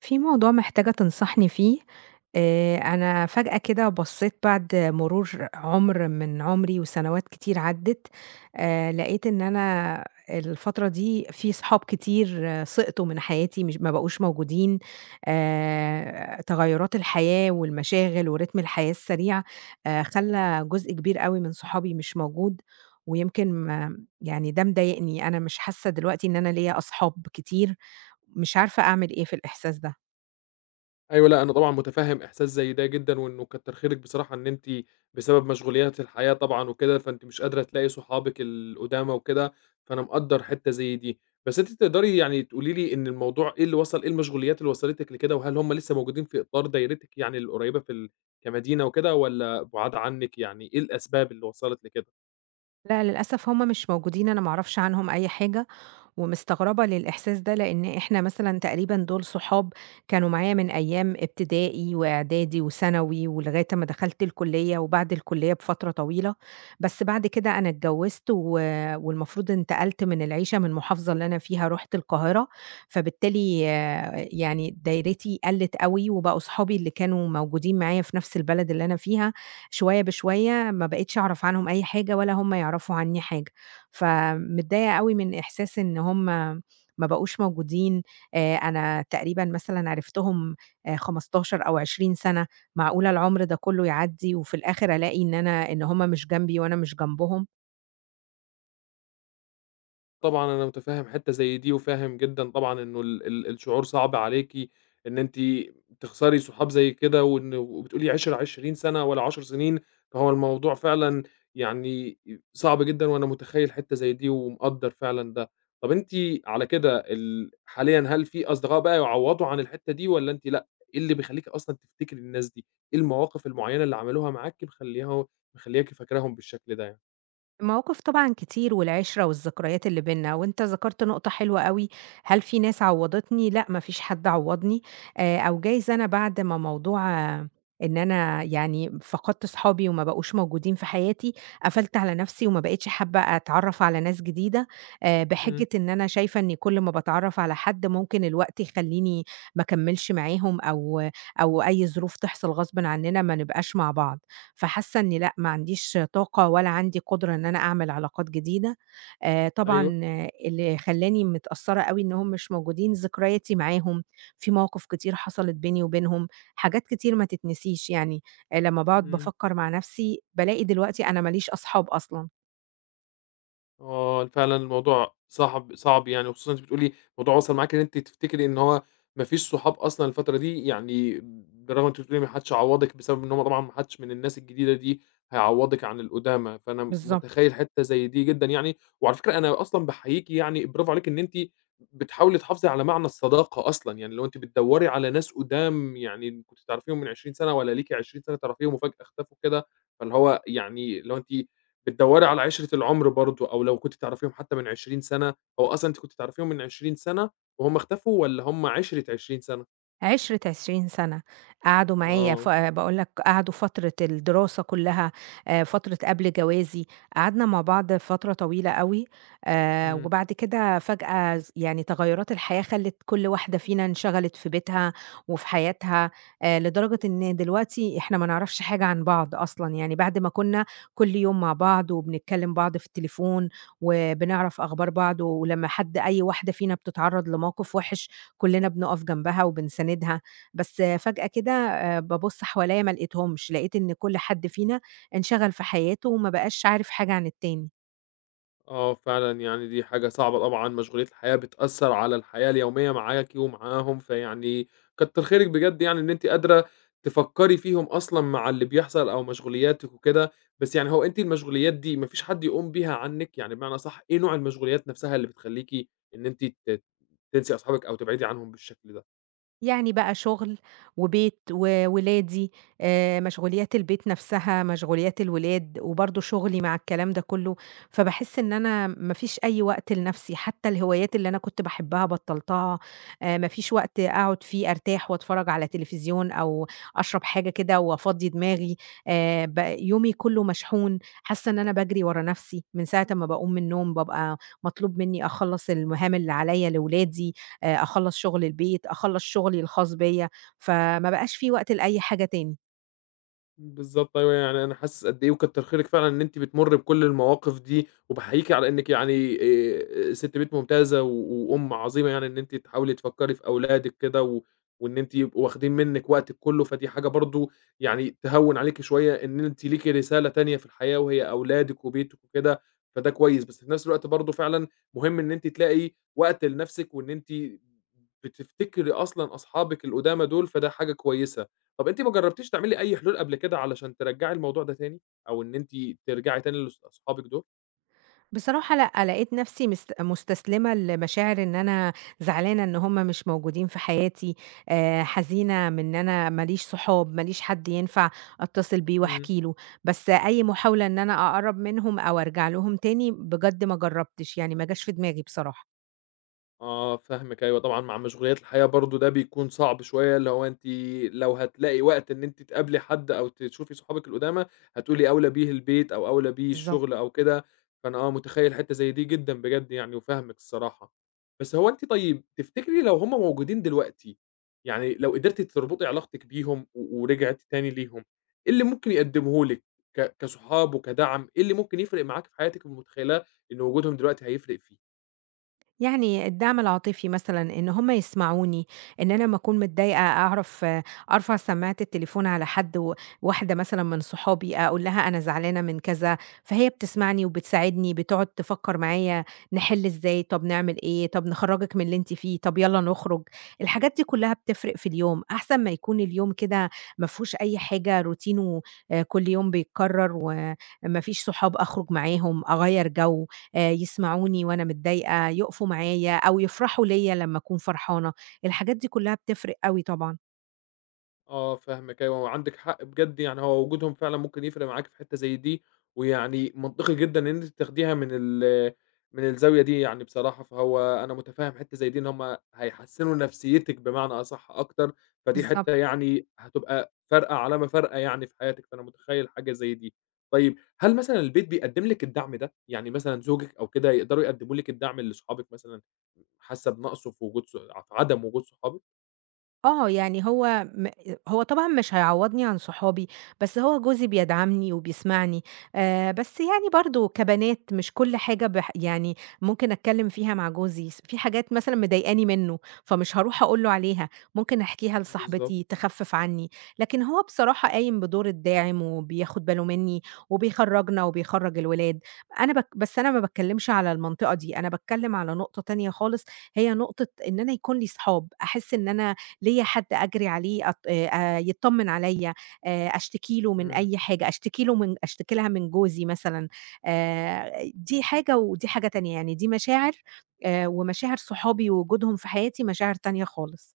في موضوع محتاجة تنصحني فيه، أنا فجأة كده بصّيت بعد مرور عُمر من عُمري وسنوات كتير عدّت، لقيت إن أنا الفترة دي في صحاب كتير سقطوا من حياتي مش ما بقوش موجودين، تغيُّرات الحياة والمشاغل ورتم الحياة السريع، خلّى جزء كبير أوي من صحابي مش موجود، ويمكن ما يعني ده مضايقني، أنا مش حاسة دلوقتي إن أنا ليّا أصحاب كتير، مش عارفة أعمل إيه في الإحساس ده. أيوه، لأ، أنا طبعًا مُتفهِّم إحساس زي ده جدًا، وإنه كتّر خيرِك بصراحة إن أنتِ بسبب مشغوليات الحياة طبعًا وكده، فأنتِ مش قادرة تلاقي صحابِك القُدامى وكده، فأنا مقدّر حتّة زي دي. بس أنتِ تقدري يعني تقولي لي إن الموضوع إيه المشغوليات اللي وصلتِك لكده، وهل هم لسه موجودين في إطار دايرتِك يعني القريّبة في ال كمدينة وكده والّا بُعاد عنِّك، يعني إيه الأسباب اللي وصلت لكده؟ لأ، للأسف هُم مش موجودين، أنا ما أعرفش عنهم أي حاجة، ومستغربة للإحساس ده، لإن إحنا مثلًا تقريبًا دول صحاب كانوا معايا من أيام ابتدائي وإعدادي وثانوي ولغاية أمّا دخلت الكُلّية وبعد الكُلّية بفترة طويلة، بس بعد كده أنا اتجوّزت والمفروض انتقلت من العيشة من المحافظة اللي أنا فيها رُحت القاهرة، فبالتالي يعني دايرتي قَلِّت أوي وبقوا صحابي اللي كانوا موجودين معايا في نفس البلد اللي أنا فيها شوية بشوية ما بقيتش أعرف عنهم أي حاجة ولا هم يعرفوا عني حاجة. فمتضايقة أوي من إحساس إن هم ما بقوش موجودين، أنا تقريبًا مثلًا عرفتهم 15 أو 20 سَنة، معقولة العُمر ده كُلّه يعدّي وفي الآخر ألاقي إن أنا إن هم مش جنبي وأنا مش جنبهم! طبعًا أنا متفهم حتّة زي دي، وفاهم جدًا طبعًا إنه ال ال الشعور صعب عليكِ، إن أنتِ تخسري صحاب زي كده، وإن وبتقولي عِشرة 20 سنة والّا 10 سنين، فهو الموضوع فعلًا يعني صعب جدًا، وأنا متخيّل حتّة زي دي ومقدّر فعلًا ده. طَب أنتِ على كده حاليًا هل في أصدقاء بقى يعوّضوا عن الحتّة دي والّا أنتِ لأ، إيه اللي بيخلّيكِ أصلًا تفتكري الناس دي؟ إيه المواقف المعيّنة اللي عملوها معاكِ مخلّياكِ فاكراهم بالشكل ده يعني؟ مواقف طبعًا كتير والعِشرة والذكريات اللي بيننا، وأنت ذكرت نقطة حلوة أوي، هل في ناس عوّضتني؟ لأ، ما فيش حد عوّضني، أو جايز أنا بعد ما موضوع إن أنا يعني فقدت صحابي وما بقوش موجودين في حياتي، قفلت على نَفْسي وما بقيتش حابة أتعرّف على ناس جديدة، إمم، بحجة إن أنا شايفة إني كل ما باتعرّف على حد ممكن الوقت يخلّيني ما أكمّلش معاهم أو أي ظروف تحصل غصبٍ عنّنا ما نبقاش مع بعض. فحاسة إني لأ، ما عنديش طاقة ولا عندي قدرة إن أنا أعمل علاقات جديدة. أيوه، طبعًا اللي خلّاني متأثّرة أوي إنّهم مش موجودين ذكرياتي معاهم، في مواقف كتير حصلت بيني وبينهم، حاجات كتير ما تتنسيش يعني. لمّا باقعد إمم. بافكّر مع نَفْسي، بالاقي دلوقتي أنا ما ليش أصحاب أصلًا. آه، فعلًا الموضوع صعب صعب يعني، وخصوصًا أنتِ بتقولي الموضوع وصل معاكِ إن أنتِ تفتكري إن هو ما فيش صحاب أصلًا الفترة دي، يعني بالرغم أنتِ بتقولي ما حدش عوّضِك بسبب إن هم طبعًا ما حدش من الناس الجديدة دي هيعوّضِك عن القدامى، فأنا بالضبط. متخيّل حتّة زي دي جدًا يعني، وعلى فكرة أنا أصلًا باحييكِ يعني برافو عليكِ إن أنتِ بتحاولي تحافظي على معنى الصداقة أصلًا، يعني اللي هو أنتِ بتدوّري على ناس قدام يعني كنتِ تعرفيهم من 20 سَنة والّا ليكِ 20 سَنة تعرفيهم وفجأة اختفوا كده، فاللي هو يعني اللي هو أنتِ بتدوّري على عِشرة العُمر برضه أو لو كنتِ تعرفيهم حتى من 20 سَنة، هو أصلًا أنتِ كنتِ تعرفيهم من 20 سَنة وهُم اختفوا والّا هُم عِشرة 20 سَنة؟ عِشرة 20 سَنة، قعدوا معايا ف آه، آه، باقول لك قعدوا فترة الدراسة كلّها، فترة قبل جوازي، قعدنا مع بعض فترة طويلة أوي، إمم، وبعد كده فجأة يعني تغيُّرات الحياة خلِّت كل واحدة فينا انشغلِت في بيتها وفي حياتها، لدرجة إن دلوقتي إحنا ما نعرفش حاجة عن بعض أصلًا، يعني بعد ما كُنّا كل يوم مع بعض وبنتكلِّم بعض في التليفون وبنعرف أخبار بعض ولمّا حد أي واحدة فينا بتتعرّض لموقف وِحِش، كلنا بنقف جنبها وبنساندها، بس فجأة كده بابُص حواليّا ما لقيتهمش، لقيت إن كل حد فينا انشغل في حياته وما بقاش عارف حاجة عن التاني. آه فعلًا يعني دي حاجة صعبة طبعًا، مشغولية الحياة بتأثّر على الحياة اليومية معاكِ ومعاهم، فيعني كتّر خيرِك بجد يعني إن أنتِ قادرة تفكّري فيهم أصلًا مع اللي بيحصل أو مشغولياتِك وكده، بس يعني هو أنتِ المشغوليات دي ما فيش حد يقوم بيها عنِّك؟ يعني بمعنى أصح إيه نوع المشغوليات نَفْسها اللي بتخلّيكِ إن أنتِ تنسي أصحابِك أو تبعدي عنهم بالشكل ده؟ يعني بقى شغل وبيت وولادي، مشغوليات البيت نفسها، مشغوليات الولاد، وبرضه شغلي مع الكلام ده كُلّه، فباحس إن أنا ما فيش أي وقت لنفسي، حتى الهوايات اللي أنا كنت باحبها بطّلتها، ما فيش وقت أقعد فيه أرتاح وأتفرّج على تلفزيون أو أشرب حاجة كده وأفضّي دماغي، ب يومي كُلّه مشحون، حاسة إن أنا باجري ورا نفسي، من ساعة أمّا باقوم من النوم بابقى مطلوب منّي أخلّص المهام اللي عليّا لولادي، أخلّص شغل البيت، أخلّص شغلي الخاص بيّا، فما بقاش في وقت لأي حاجة تاني. بالضبط أيوه، يعني أنا حاسس قد إيه وكتّر خيرِك فعلًا إن أنتِ بتمُرّي بكل المواقف دي، وباحييكِ على إنِّك يعني سِت بيت ممتازة و وأم عظيمة يعني إن أنتِ تحاولي تفكّري في أولادِك كده و وإن أنتِ يبقوا واخدين منِّك وقتِك كُلّه، فدي حاجة برضه يعني تهوّن عليكِ شوية إن أنتِ ليكِ رسالة تانية في الحياة وهي أولادِك وبيتِك وكده، فده كويس، بس في نفس الوقت برضه فعلًا مهم إن أنتِ تلاقي وقت لنَفْسِك وإن أنتِ بتفتكري أصلًا أصحابِك القُدامى دول، فده حاجة كويسة. طب أنتِ ما جرّبتيش تعملي أي حلول قبل كده علشان ترجّعي الموضوع ده تاني، أو إن أنتِ ترجعي تاني لأصحابِك دول؟ بصراحة لأ، لقيت نفسي مستسلمة لمشاعر إن أنا زعلانة إن هُم مش موجودين في حياتي، حزينة من إن أنا ما ليش صحاب، ما ليش حد ينفع أتصل بيه إمم. وأحكي له، بس أي محاولة إن أنا أقرّب منهم أو أرجع لهم تاني بجد ما جرّبتش، يعني ما جاش في دماغي بصراحة. آه، فاهمِك أيوه طبعًا مع مشغوليات الحياة برضه ده بيكون صعب شوية، اللي هو أنتِ لو هتلاقي وقت إن أنتِ تقابلي حد أو تشوفي صحابِك القدامى، هتقولي أولى بيه البيت أو أولى بيه بالضبط. الشغل أو كده، فأنا آه، متخيّل حتّة زي دي جدًا بجد يعني وفاهمِك الصراحة. بس هو أنتِ طيب تفتكري لو هم موجودين دلوقتي، يعني لو قدرتِ تربطي علاقتِك بيهم و ورجعتِ تاني ليهم، إيه اللي ممكن يقدموه لِك كصحاب وكدعم، إيه اللي ممكن يفرق معاكِ في حياتِك ومتخيّلاه إن وجودهم دلوقتي هيفرق فيه؟ يعني الدعم العاطفي مثلًا، إن هم يسمعوني، إن أنا أمّا أكون متضايقة أعرف أرفع سماعة التليفون على حد واحدة مثلًا من صحابي أقول لها أنا زعلانة من كذا، فهي بتسمعني وبتساعدني، بتقعد تفكّر معايا نحِل إزاي، طب نعمل إيه، طب نخرّجِك من اللي أنتِ فيه، طب يالّا نخرج، الحاجات دي كلّها بتفرق في اليوم، أحسن ما يكون اليوم كده ما فيهوش أي حاجة روتينه كل يوم بيتكرر وما فيش صحاب أخرج معاهم، أغيّر جو. يسمعوني وأنا متضايقة، يُقفوا معايا أو يفرحوا ليّا لمّا أكون فرحانة، الحاجات دي كلّها بتفرق أوي طبعًا. آه، فاهمِك أيوه، وعندِك حق بجد يعني هو وجودهم فعلًا ممكن يفرق معاكِ في حتّة زي دي، ويعني منطقي جدًا إن أنتِ تاخديها من الزاوية دي يعني بصراحة، فهو أنا متفهم حتّة زي دي إن هم هيحسّنوا نفسيتِك بمعنى أصح أكتر، فدي بالضبط. حتّة يعني هتبقى فارقة علامة فارقة يعني في حياتِك، فأنا متخيّل حاجة زي دي. طيب هل مثلًا البيت بيقدّم لِك الدعم ده؟ يعني مثلًا زوجِك أو كده يقدروا يقدّموا لِك الدعم اللي صحابِك مثلًا حاسة بنقصه في وجود في عدم وجود صحابِك؟ يعني هو طبعًا مش هيعوّضني عن صحابي، بس هو جوزي بيدعمني وبيسمعني، بس يعني برضه كبنات مش كل حاجة يعني ممكن أتكلّم فيها مع جوزي، في حاجات مثلًا مضايقاني منّه، فمش هاروح أقول له عليها، ممكن أحكيها بالضبط، لصاحبتي تخفِّف عني، لكن هو بصراحة قايم بدور الداعم وبياخد باله منّي وبيخرّجنا وبيخرّج الولاد، أنا بس أنا ما باتكلّمش على المنطقة دي، أنا باتكلّم على نقطة تانية خالص، هي نقطة إن أنا يكون لي صحاب، أحس إن أنا ليّا حد أجري عليه أط يتطمن عليّا، أشتكي له من إمم. أي حاجة، أشتكي له من أشتكي لها من جوزي مثلًا، دي حاجة ودي حاجة تانية، يعني دي مشاعر ومشاعر صحابي ووجودهم في حياتي مشاعر تانية خالص.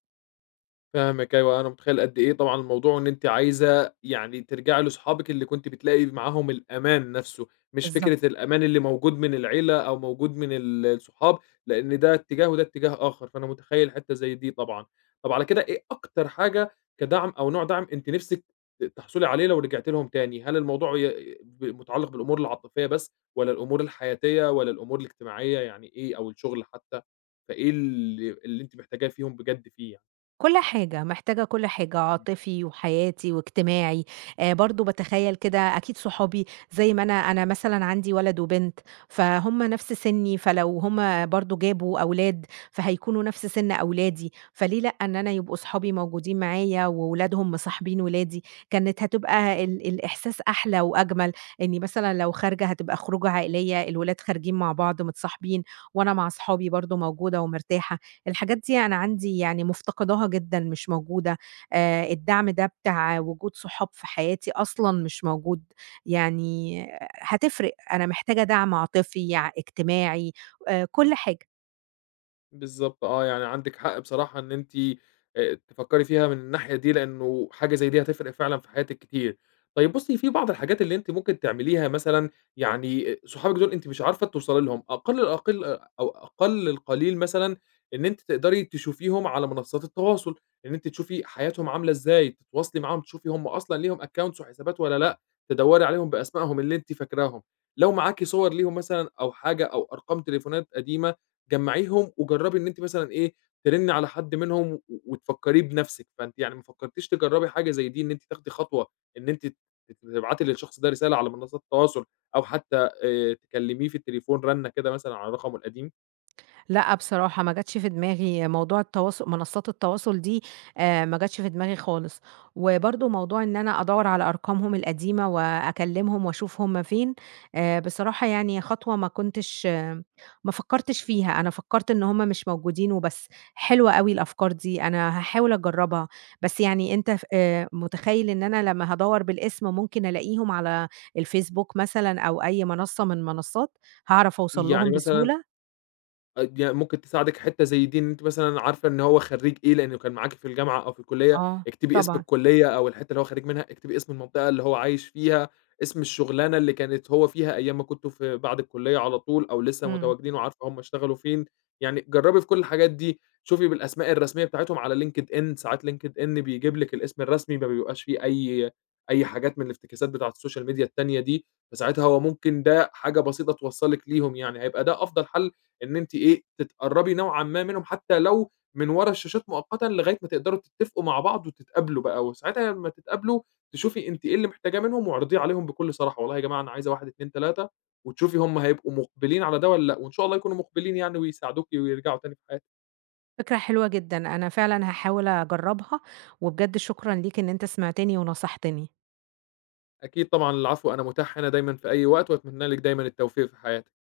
فاهمِك أيوه، أنا متخيّل قد إيه طبعًا الموضوع إن أنتِ عايزة يعني ترجعي لصحابِك اللي كنتِ بتلاقي معاهم الأمان نَفْسه، مش بالضبط. فكرة الأمان اللي موجود من العيلة أو موجود من ال الصحاب، لإن ده اتجاه وده اتجاه آخر، فأنا متخيّل حتّة زي دي طبعًا. طَب على كده إيه أكتر حاجة كدعم أو نوع دعم أنتِ نِفْسِك تحصلي عليه لو رجعتِ لهم تاني؟ هل الموضوع ي ب متعلّق بالأمور العاطفية بس والّا الأمور الحياتية والّا الأمور الاجتماعية يعني إيه أو الشغل حتّى، فإيه اللي أنتِ محتاجاه فيهم بجد فيه يعني؟ كل حاجة، محتاجة كل حاجة، عاطفي وحياتي واجتماعي، برضه باتخيّل كده أكيد صحابي زي ما أنا مثلًا عندي ولد وبنت، فهُم نفْس سِنّي، فلو هُم برضه جابوا أولاد، فهيكونوا نفْس سِن أولادي، فليه لأ إن أنا يبقوا صحابي موجودين معايا وولادهم مصاحبين ولادي، كانت هتبقى الإحساس أحلى وأجمل، إنّي مثلًا لو خارجة هتبقى خروجة عائلية، الولاد خارجين مع بعض متصاحبين وأنا مع صحابي برضه موجودة ومرتاحة. الحاجات دي أنا عندي يعني مفتقداها جدًا مش موجودة، الدعم ده بتاع وجود صحاب في حياتي أصلًا مش موجود، يعني هتفرق، أنا محتاجة دعم عاطفي، اجتماعي، كل حاجة. بالضبط آه، يعني عندِك حق بصراحة إن أنتِ تفكّري فيها من الناحية دي، لإنه حاجة زي دي هتفرق فعلًا في حياتِك كتير. طيب بُصّي، في بعض الحاجات اللي أنتِ ممكن تعمليها مثلًا، يعني صحابِك دول أنتِ مش عارفة توصلي لهم، أقل الأقل أو أقل القليل مثلًا إن أنتِ تقدري تشوفيهم على منصّات التواصل، إن أنتِ تشوفي حياتهم عاملة إزاي، تتواصلي معاهم، تشوفي هم أصلًا ليهم accounts وحسابات والّا لأ، تدوّري عليهم بأسمائهم اللي أنتِ فاكراهم. لو معاكِ صور ليهم مثلًا أو حاجة أو أرقام تليفونات قديمة جمّعيهم وجرّبي إن أنتِ مثلًا إيه، ترنّي على حد منهم وتفكّريه بنَفْسِك، فأنتِ يعني ما فكّرتيش تجرّبي حاجة زي دي إن أنتِ تاخدي خطوة إن أنتِ تبعتي للشخص ده رسالة على منصات التواصل أو حتى تكلّميه في التليفون رنّة كده مثلًا على رقمه القديم، لأ بصراحة ما جاتش في دماغي موضوع التواصل منصات التواصل دي ما جاتش في دماغي خالص، وبرضه موضوع إن أنا أدوّر على أرقامهم القديمة وأكلمهم وأشوف هُم فين، بصراحة يعني خطوة ما فكّرتش فيها، أنا فكّرت إن هُم مش موجودين وبس، حلوة أوي الأفكار دي، أنا هاحاول أجرّبها، بس يعني أنت ف متخيّل إن أنا لمّا هادوّر بالاسم ممكن ألاقيهم على الفيسبوك مثلًا أو أي منصة من المنصات، هاعرف أوصل يعني لهم مثلًا بسهولة؟ آه، يعني ممكن تساعدِك حتّة زي دي، إن أنتِ مثلًا عارفة إن هو خرّيج إيه، لإنه كان معاكِ في الجامعة أو في الكلية، آه، اكتبي اسم طبعًا. الكلية أو الحتّة اللي هو خرّيج منها، اكتبي اسم المنطقة اللي هو عايش فيها، اسم الشغلانة اللي كانت هو فيها أيام ما كنتم في بعد الكلية على طول أو لسه إمم. متواجدين وعارفة هم اشتغلوا فين، يعني جرّبي في كل الحاجات دي، شوفي بالأسماء الرسمية بتاعتهم على LinkedIn، ساعات LinkedIn بيجيب لِك الاسم الرسمي ما بيبقاش فيه أي حاجات من الافتكاسات بتاعة السوشيال ميديا التانية دي، فساعتها هو ممكن ده حاجة بسيطة توصّلِك ليهم يعني، هيبقى ده أفضل حل إن أنتِ إيه، تتقرّبي نوعًا ما منهم حتى لو من ورا الشاشات مؤقتًا لغاية ما تقدروا تتفقوا مع بعض وتتقابلوا بقى، وساعتها لمّا تتقابلوا تشوفي أنتِ إيه اللي محتاجاه منهم واعرضيه عليهم بكل صراحة، والله يا جماعة أنا عايزة 1، 2، 3 وتشوفي هم هيبقوا مُقبلين على ده والّا لأ، وإن شاء الله يكونوا مُقبلين يعني ويساعدوكِ ويرجعوا تاني في حياتِك. فكرة حلوة جدًا، أنا فعلًا هاحاول أجرّبها، وبجد شكرًا ليك إن أنت سمعتني ونصحتني. أكيد طبعًا العفو، أنا متاح هنا دايمًا في أي وقت وأتمنى لِك دايمًا التوفيق في حياتِك.